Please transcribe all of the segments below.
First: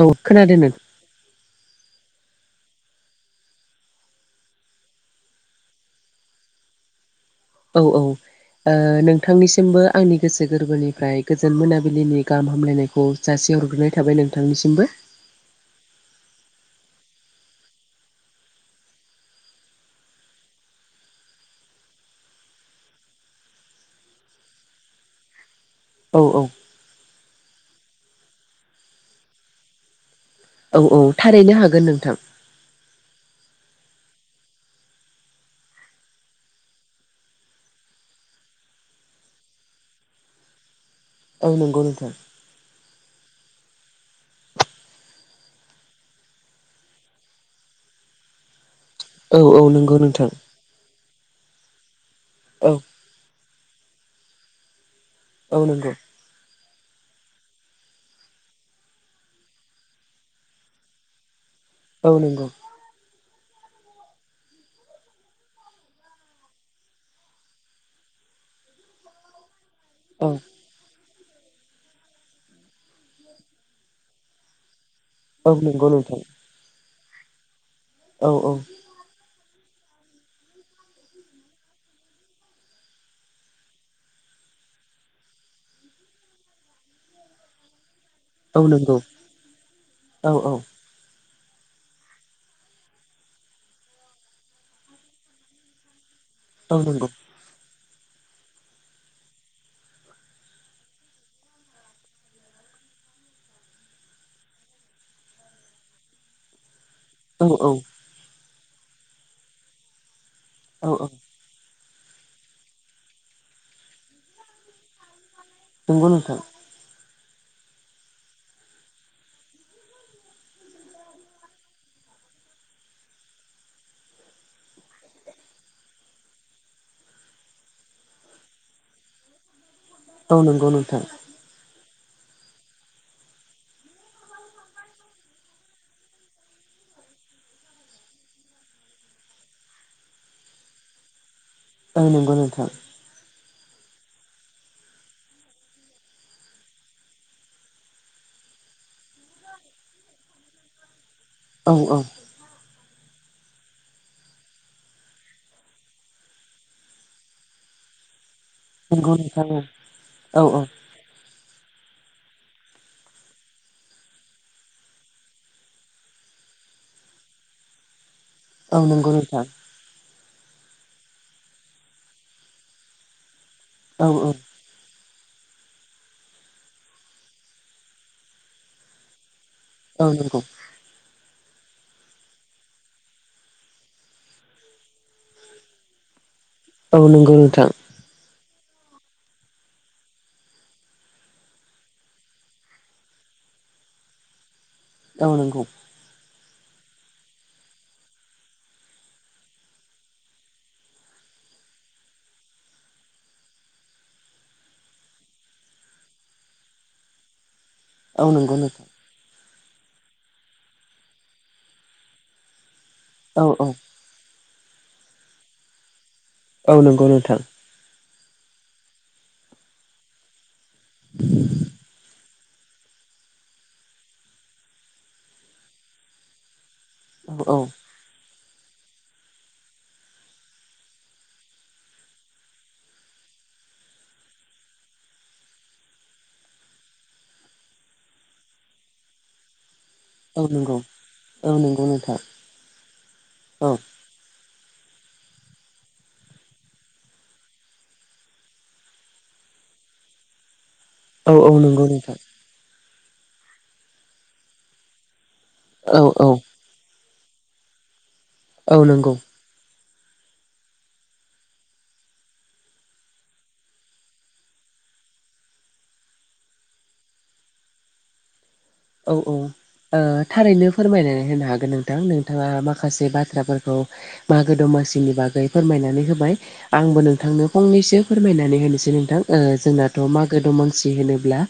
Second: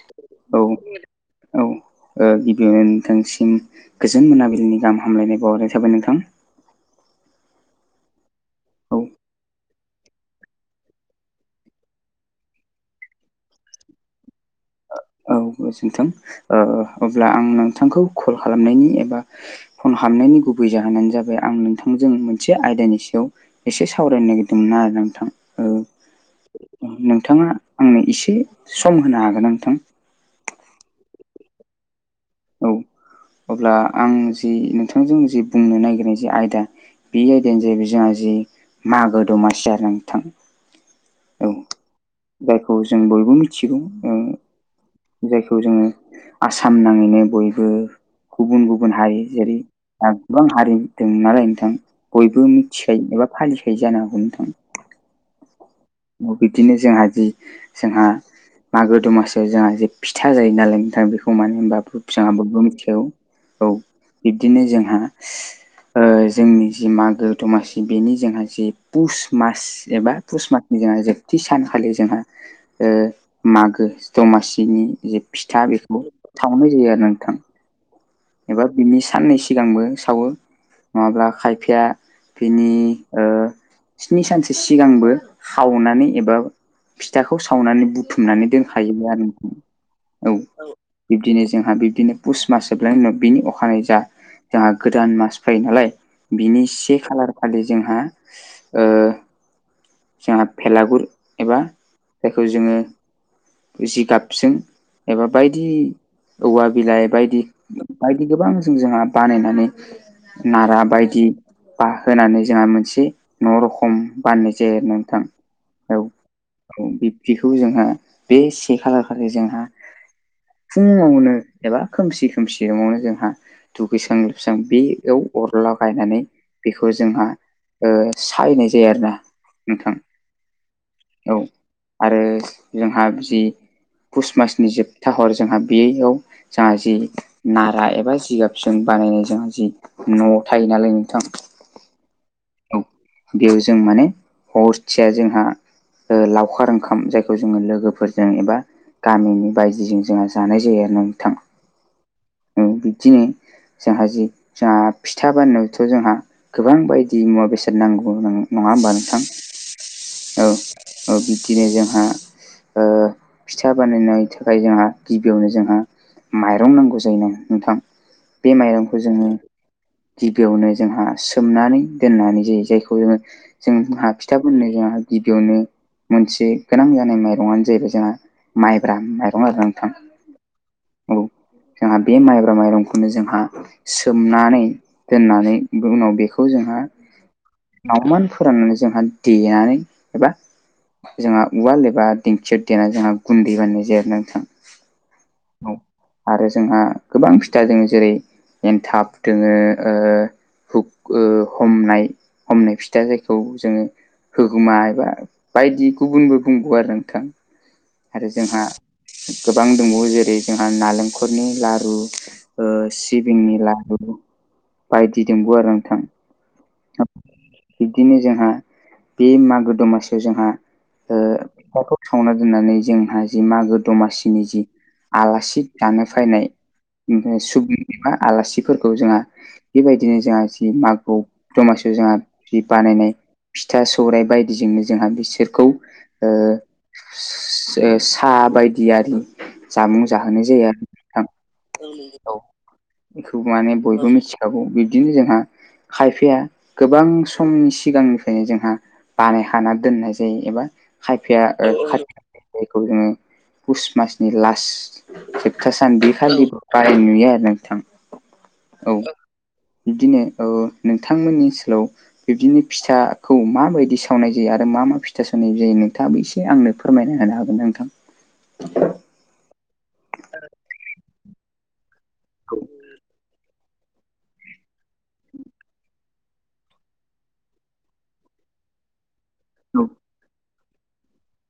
औ खोनादों औ, नों औ ओ गिबियावनो नोंथांसिम गोजोन मोनाबिलिनि गाहाम हामलायनाय बावहरनाय थाबाय नोंथां। औ औ। ओ औ नोंथांनिसिमबो आंनि गोसो गोरबोनिफ्राय गोजोन मोनाबिलिनि गाहाम हामलायनायखौ जासे हरग्रोनाय थाबाय नोंथांनिसिमबो। जोन्थों ओ अब्ला आं नोंथांखौ कल खालामनायनि एबा फन हाबनायनि गुबै जाहोनानो जाबाय आं नोंथांजों मोनसे आयदानि सायाव एसे सावरायनो नागिरदोंमोन आरो नोंथां ओ औ औ नोंथाङा आंनो एसे सम होनो हागोना नोंथां? औ औ थारैनो हागोना नोंथां। औ अब्ला आं जि नोंथांजों जि बुंनो नागिरनाय जि आयदा बे आयदायानो जाहैबाय जोंहा जि मागो दमासि आरो नोंथां। औ नंगौ नोंथां। जायखौ जों बयबो मिथिगौ जों। जायखौ जोङो आसाम नाङैनो बयबो गुबुन गुबुन हारि औ जेरै औ नंगौ नोंथां गोबां हारि दं नालाय नोंथां। बयबो औ मिथिखायो एबा फालिखायो जानो हागौ नोंथां। औ नंगौ। औ बिदिनो जोंहा जि जोंहा मागो दमासियाव जोंहा जे फिथा जायो नालाय नोंथां बेखौ मानो होनबा औ जोंहा नंगौ बयबो मिथिगौ। औ बिब्दिनो जोंहा ओ जोंनि जि मागो दमासि बेनि जोंहा जि पुस मास एबा औ पुस मा जोंहा जोबथि सानखालि जोंहा मागो ओ दमासिनि औ फिथा नंगौ बेखौ नोंथां सावनाय जायो आरोना नोंथां। औ औ। एबा बिनि साननै सिगांबो सावो नङाब्ला खायफाया बिनि ओ स्नि सानसो सिगांबो खावनानै एबा फिथाखौ सावनानै बु थुमनानै औ दोनखायो नंगौ आरो‌ औ बिब्दिनो जोंहा बिब्दिनो पुस मास उनाव बिनि अखानायै जा जोंहा गोदान मास फायो नालाय बिनि औ से नंगौ खालार खालि जोंहा ओ जोंहा भेलागुर एबा जायखौ जोङो जिगाबजों एबा बायदि औवा बिलाइ बायदि औ औ बायदि गोबां जों जोंहा बानायनानै नारा बायदि बा होनानै जोंहा मोनसे न'रखम बानाय नाय जायो आरो ना नोंथां। औ नोंगौ नोंथां। औ बिबदिखौ जोंहा बे से खालार खालि जोंहा फुङावनो एबा खोमसि खोमसियावनो जोंहा दुगैस्रां लोबस्रां बेयाव अरला गायनानै बेखौ जोंहा ओ सायनाय जाया आरो ना नोंथां। औ नंगौ नोंथां औ आरो जोंहा जि पुस मासनि जोबथा हर जोंहा बेयाव जोंहा जि नारा एबा जिगाबजों बानायनाय जोंहा जि न' थायो नालाय नोंथां आं नंगौ नोंथां औ बेयाव जों माने हरसेया जोंहा ओ लावखार ओंखाम जायखौ जोङो लोगोफोरजों एबा गामिनि बायजिजों जोंहा जानाय जायो आरोना नोंथां। औ औ। औ बिबदिनो जोंहा जि जोंहा फिथा बानायनायावथ' जोंहा गोबां बाय दि मुवा बेसाद नांगौ नं नङा होनबा नोंथां औ। औ बिबदिनो जोंहा ओ फिथा बानायनाय थाखाय जोंहा गिबियावनो जोंहा माइरं नांगौ जायोना नोंथां। बे औ माइरंखौ नंगौ जोङो नोंथां गिबियावनो जोंहा सोमनानै दोननानै जायो जायखौ जोङो जों औ हा औ फिथा बनायनो जोहा गिबियावनो मोनसे गोनां जानाय माइरंआनो जाहैबाय जोंहा माइब्रा माइरं आरो। नोंथां औ नंगौ। औ जोंहा बे माइब्रा माइरंखौनो जोंहा सोमनानै दोननानै उनाव बेखौ जों औ नोंगौ नोंथां। नावमान फोराननानै जोंहा देनानै एबा जोंहा उवाल एबा दिंखियाव देना जोंहा गुन्दै बानायनाय जायो आरोना नोंथां औ। आरो जोंहा गोबां फिथा दोङो जेरै एन्थाब दोङो ओ हुफ ओ हमनाय हमनाय फिथा जायखौ जोङो होगुमा एबा बायदि गुबुनबो बुंगो आरो नोंथां औ आरो नंगौ जोंहा नोंथां गोबां दोंबावो जेरै जोंहा नालेंखलनि लारु ओ सि औ सिबिंनि औ लारु बायदि दिंबावो आरो नोंथां। औ नंगौ नोंथां। बिब्दिनो जोंहा बे मागो दमासिआव जोंहा ओ फिथाखौ थावना दोननानै जोंहा थि मागो दमासिनि जि आलासि दानो फैनाय औ ओमफाय औ सुबि एबा आलासिफोरखौ जोंहा बेबायदिनो जोंहा जि मागोव दमासिआव जोंहा जि बानायनाय फिथा सौराइ बायदिजोंनो जोंहा बिसोरखौ ओ सा बायदि आरि जामुं औ जाहोनाय जायो नंगौ आरो नोंथां औ नंगौ नोंथां औ बेखौ औ माने बयबो मिथि औ बिब्दिनो जोंहा खायफाया गोबां समनि सिगांनिफ्रायनो जोंहा बानाय खाना दोननाय जायो एबा औ खायफाया औ ओ नंगौ खा नोंथां जायखौ जोङो पुस मासनि लास्ट जोबथा सान औ बे औ खालि गाहाय नुयो आरो नोंथां औ बिदिनो औ। नोंथांमोननि ओनसोलाव बिब्दिनो फिथाखौ माबादि सावनाय जायो आरो मा मा फिथा सावनाय जायो नोंथाङाबो एसे आंनो फोरमायना होनो हागोन ना नोंथां? औ औ ओ थारैनो फोरमायनानै होनो हागोन नों थां नोंथाङा माखासे बाथ्राफोरखौ मागो दमासिनि बागै फोरमायनानै होबाय। आंबो नोंथांनो फंनैसो फोरमायनानै होनोसै नोंथां। ओ जोंनाथ' मागो दमासि होनोब्ला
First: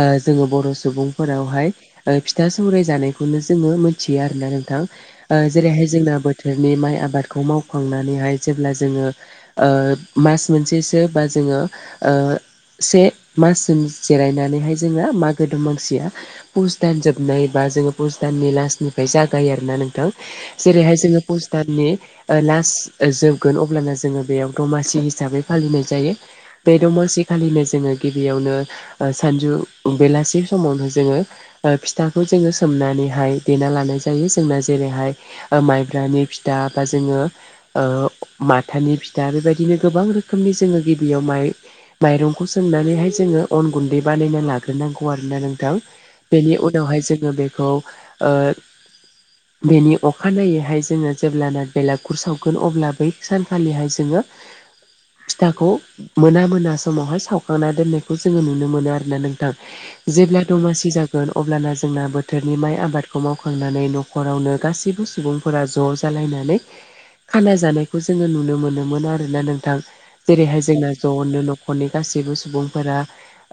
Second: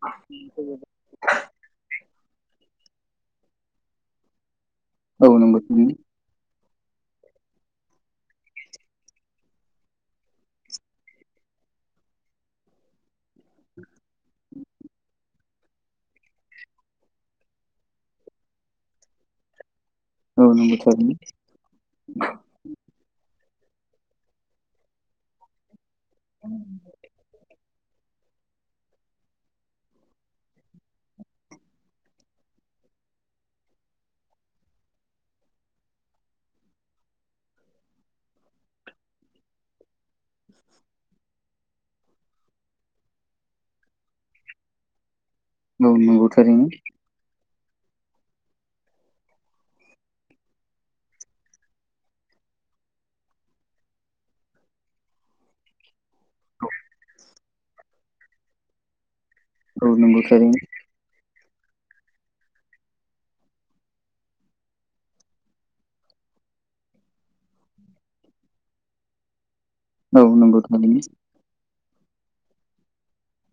ओ जोङो बर' सुबुंफोरावहाय ओ फिथा सौराय जानायखौनो जोङो मोनथियो आरोना नोंथां औ ओ नंगौ जेरैहाय थारैनो जोंना बो थोरनि माइ आबादखौ मावखांनानैहाय जेब्ला जोङो ओ मास मोनसेसो बा जोङो ओ से माससिम जिरायनानैहाय जोङो मागो दमासिया पुस दान जोबनाय बा जोङो पुस दाननि लास्टनिफ्राय जागायो आरोना नोंथां औ नंगौ जेरैहाय थारैनो जोङो पुस दाननि ओ लास जोबगोन अब्लाना जोङो बेयाव दमासि हिसाबै फालिनाय जायो बे दमासि खालिनो जोङो गिबियावनो ओ सानजु बेलासि समावनो जोङो ओ फिथाखौ जोङो सोमनानैहाय देना लानाय जायो जोंना जेरैहाय माइब्रानि फिथा बा जोङो ओ माथानि फिथा बेबायदिनो गोबां रोखोमनि जोङो गिबियाव माइ माइरंखौ सोमनानैहाय जोङो अन गुन्दै बानायना लाग्रोनांगौ आरोना नों औ नंगौ थारैनो बेहाय जोङो बेखौ ओ [inaudible] बेनि अखानायनायैहाय जोङो जेब्लाना बेलागुर सावगोन अब्ला बै सानखालिहाय जोङो [inaudible] फिथाखौ मोना मोना समावहाय सावखांना दोननायखौ जोङो नुनो मोनो आरोना नोंथां औ नंगौ जेब्ला थारैनो दमासि जा अब्लाना जोंना बोथोरनि माइ आबादखौ मावखांनानै न'खरावनो गासैबो सुबुं फोरा ज' जालायनानै खाना जानायखौ जोङो नुनो मोनोमोन आरोना नोंथां औ जेरैहाय नंगौ जोंना थारैनो ज'नो न'खर नखरनि गासैबो सुबुंफोरा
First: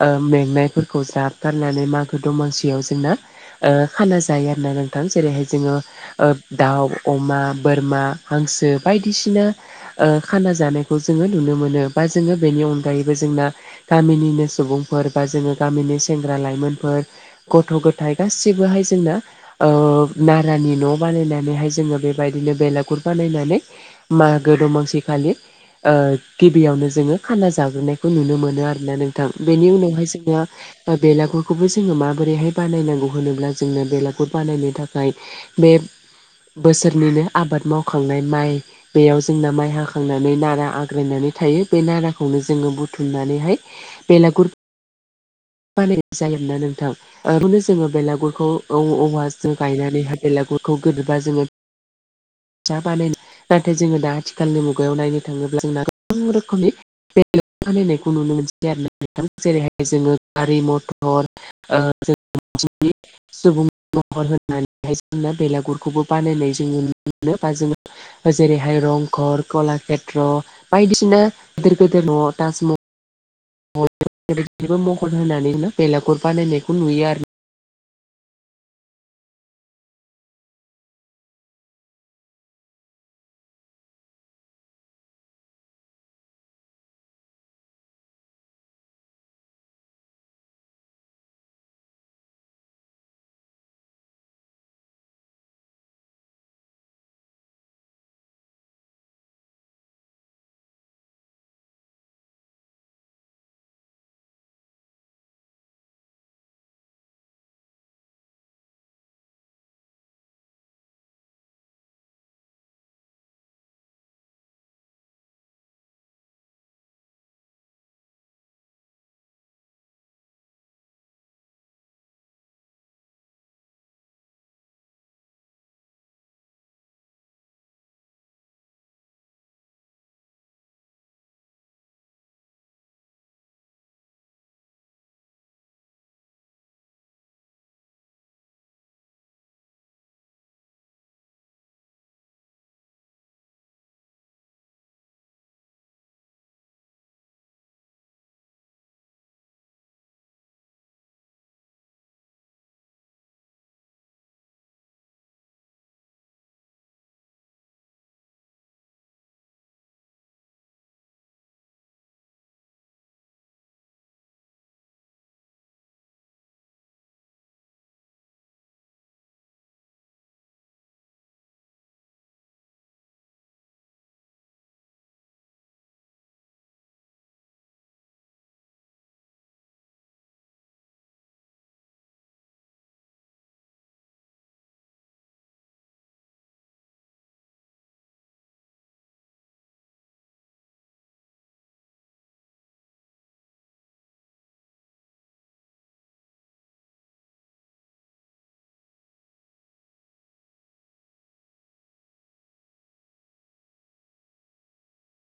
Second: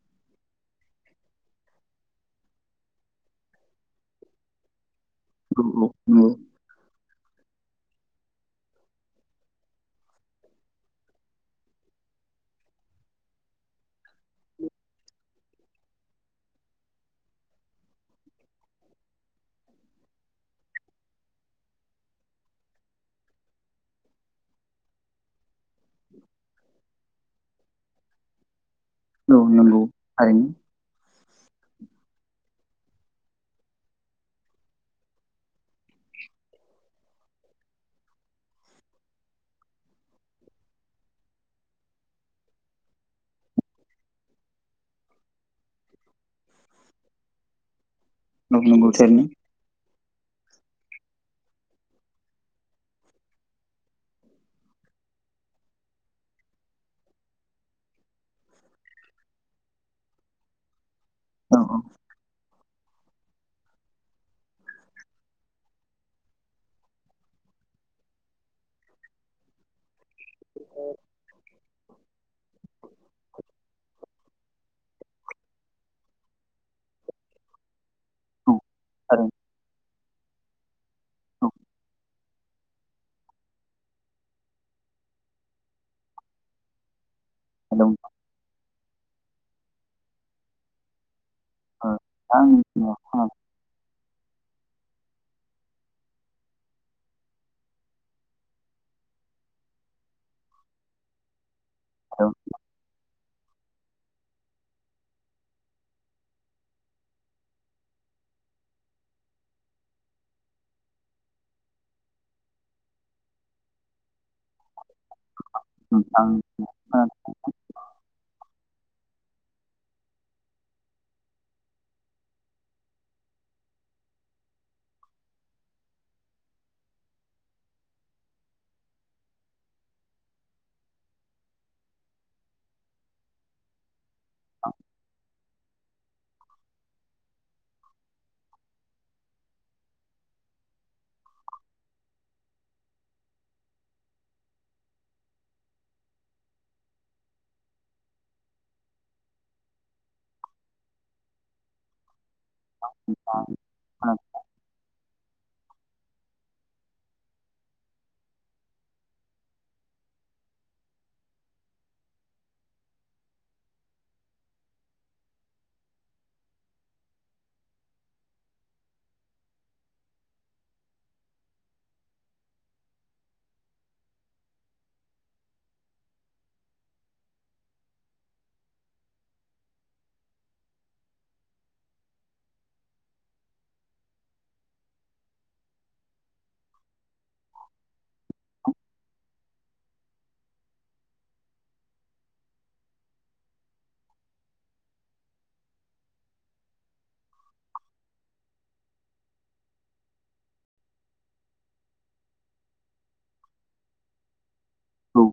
ओ मेंनायफोरखौ ज्राब गारनानै मागो दमसियाव जोंना ओ खाना जायो आरोना नोंथां जेरैहाय औ जोङो ओ नंगौ दाउ अमा बोरमा हांसो बायदिसिना ओ खाना जानायखौ जोङो नुनो मोनो बा जोङो बेनि अनगायैबो जोंना गामिनिनो सुबुंफोर बा जोङो गामिनि सेंग्रा लाइमोनफोर गथ' गथाइ गासिबोहाय जोंना ओ नारानि न' बानायनानैहाय जोङो बेबायदिनो बेलागुर बानायनानै मागो दमासि खालि ओ गिबियावनो जोङो खाना जाग्रोनायखौ नुनो मोनो आरोना नों थां औ बेनि नंगौ उनावहाय थारैनो जोङो बेलागुरखौबो जोङो माबोरैहाय बानायनांगौ होनोब्ला जोंनो बेलागुर बानायनो थाखाय बे बोसोरनिनो आबाद मावखांनाय माइ बेयाव जोंना माइ हाखांनानै नारा आग्रायनानै थायो बे नाराखौनो जोङो बुथुमनानैहाय बेलागुर बानायनाय जायोना नों थां बेखौनो जोङो बेलागुरखौ औ नंगौ थारैनो औवाजों गायनानैहाय बेलागुरखौ गोदोबा जोङो फसा बानाय नाथाय जोङो दा आथिखालनि मुगायाव नायनो थाङोब्ला जोंना गोबां रोखोमनि बे फानायनायखौ नुनो मोनसै आरोना नोंथां जेरैहाय जोङो गारि मथर औ ओ सुबुं महर होननानैहाय जोंना बेलागुरखौबो बानायनाय जोङो नुनो मोनो बा जोङो जेरैहाय रंघर कलाषेत्र बायदिसिना गिदिर गिदिर न' ताजमहल‌ महर होनानैनो बेलागुर बानायनायखौ नुयो आरो औ औ हेलौ नोंथां [unintelligible] औ [unintelligible] [inaudible] औ औ